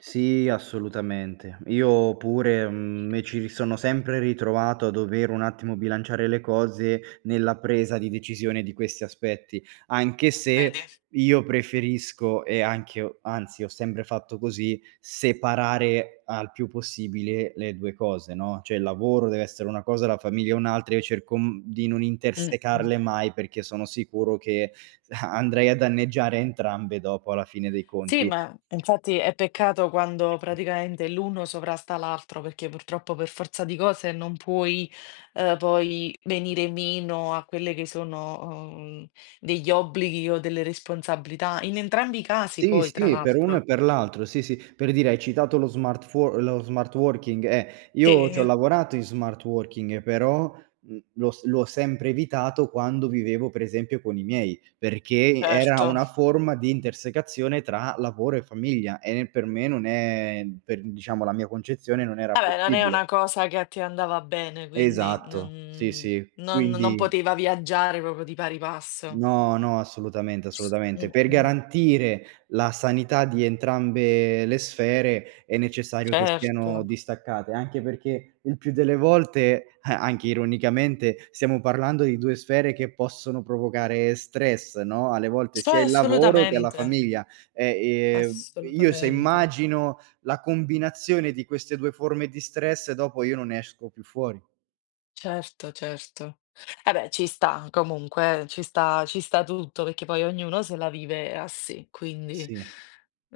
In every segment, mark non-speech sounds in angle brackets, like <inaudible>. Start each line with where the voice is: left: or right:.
right: Sì, assolutamente. Io pure, mhmm, mi ci ri sono sempre ritrovato a dover un attimo bilanciare le cose nella presa di decisione di questi aspetti, anche
left: Eh,
right: se
left: vedi?
right: io preferisco e anche ho anzi ho sempre fatto così, separare al più possibile le 2 cose, no, cioè il lavoro deve essere una cosa, la famiglia è un'altra, e cerco, mhmm, di non
left: Mh, mh.
right: intersecarle mai perché sono sicuro che <chuckles> andrei a danneggiare entrambe dopo, alla fine dei
left: Sì,
right: conti.
left: ma infatti è peccato quando praticamente l'uno sovrasta l'altro, perché purtroppo per forza di cose non puoi, ehm, poi venire meno a quelle che sono, uhm, degli obblighi o delle responsabilità, in entrambi i casi
right: Sì,
left: poi, tra
right: sì, per uno
left: l'altro.
right: e per l'altro, sì, sì. Per dire hai citato lo smart fuor lo smart working, eh, io ci ho
left: Te?
right: lavorato in smart working, però, mhmm, l'ho s l'ho sempre evitato quando vivevo per esempio con i miei, perché era
left: Certo.
right: una forma di intersecazione tra lavoro e famiglia e per me non è per, diciamo, la mia concezione, non era
left: Ah beh, non è
right: possibile.
left: una cosa che a te andava bene, quindi
right: Esatto, sì,
left: non
right: sì.
left: non non
right: Quindi
left: poteva viaggiare proprio di pari passo.
right: No, no, assolutamente, assolutamente.
left: Mh,
right: Per
left: mh.
right: garantire la sanità di entrambe le sfere è necessario che siano
left: Certo.
right: distaccate, anche perché il più delle volte, <chuckles> anche ironicamente, stiamo parlando di 2 sfere che possono provocare stress, no, alle volte
left: Sto
right: sia
left: e
right: il lavoro che la
left: assolutamente.
right: famiglia. E, ehm, io se
left: Assolutamente.
right: immagino la combinazione di queste 2 forme di stress, dopo io non ne esco più fuori.
left: Certo, certo. Eh beh, ci sta comunque eh, ci sta ci sta tutto, perché poi ognuno se la vive a sé, quindi
right: Sì.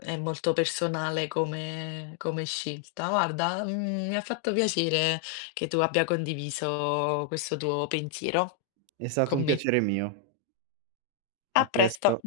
left: è molto personale come come scelta. Guarda, mhmm, mi ha fatto piacere che tu abbia condiviso questo tuo pensiero
right: È stato
left: con
right: un
left: me.
right: piacere mio. A
left: A
right: presto.
left: presto.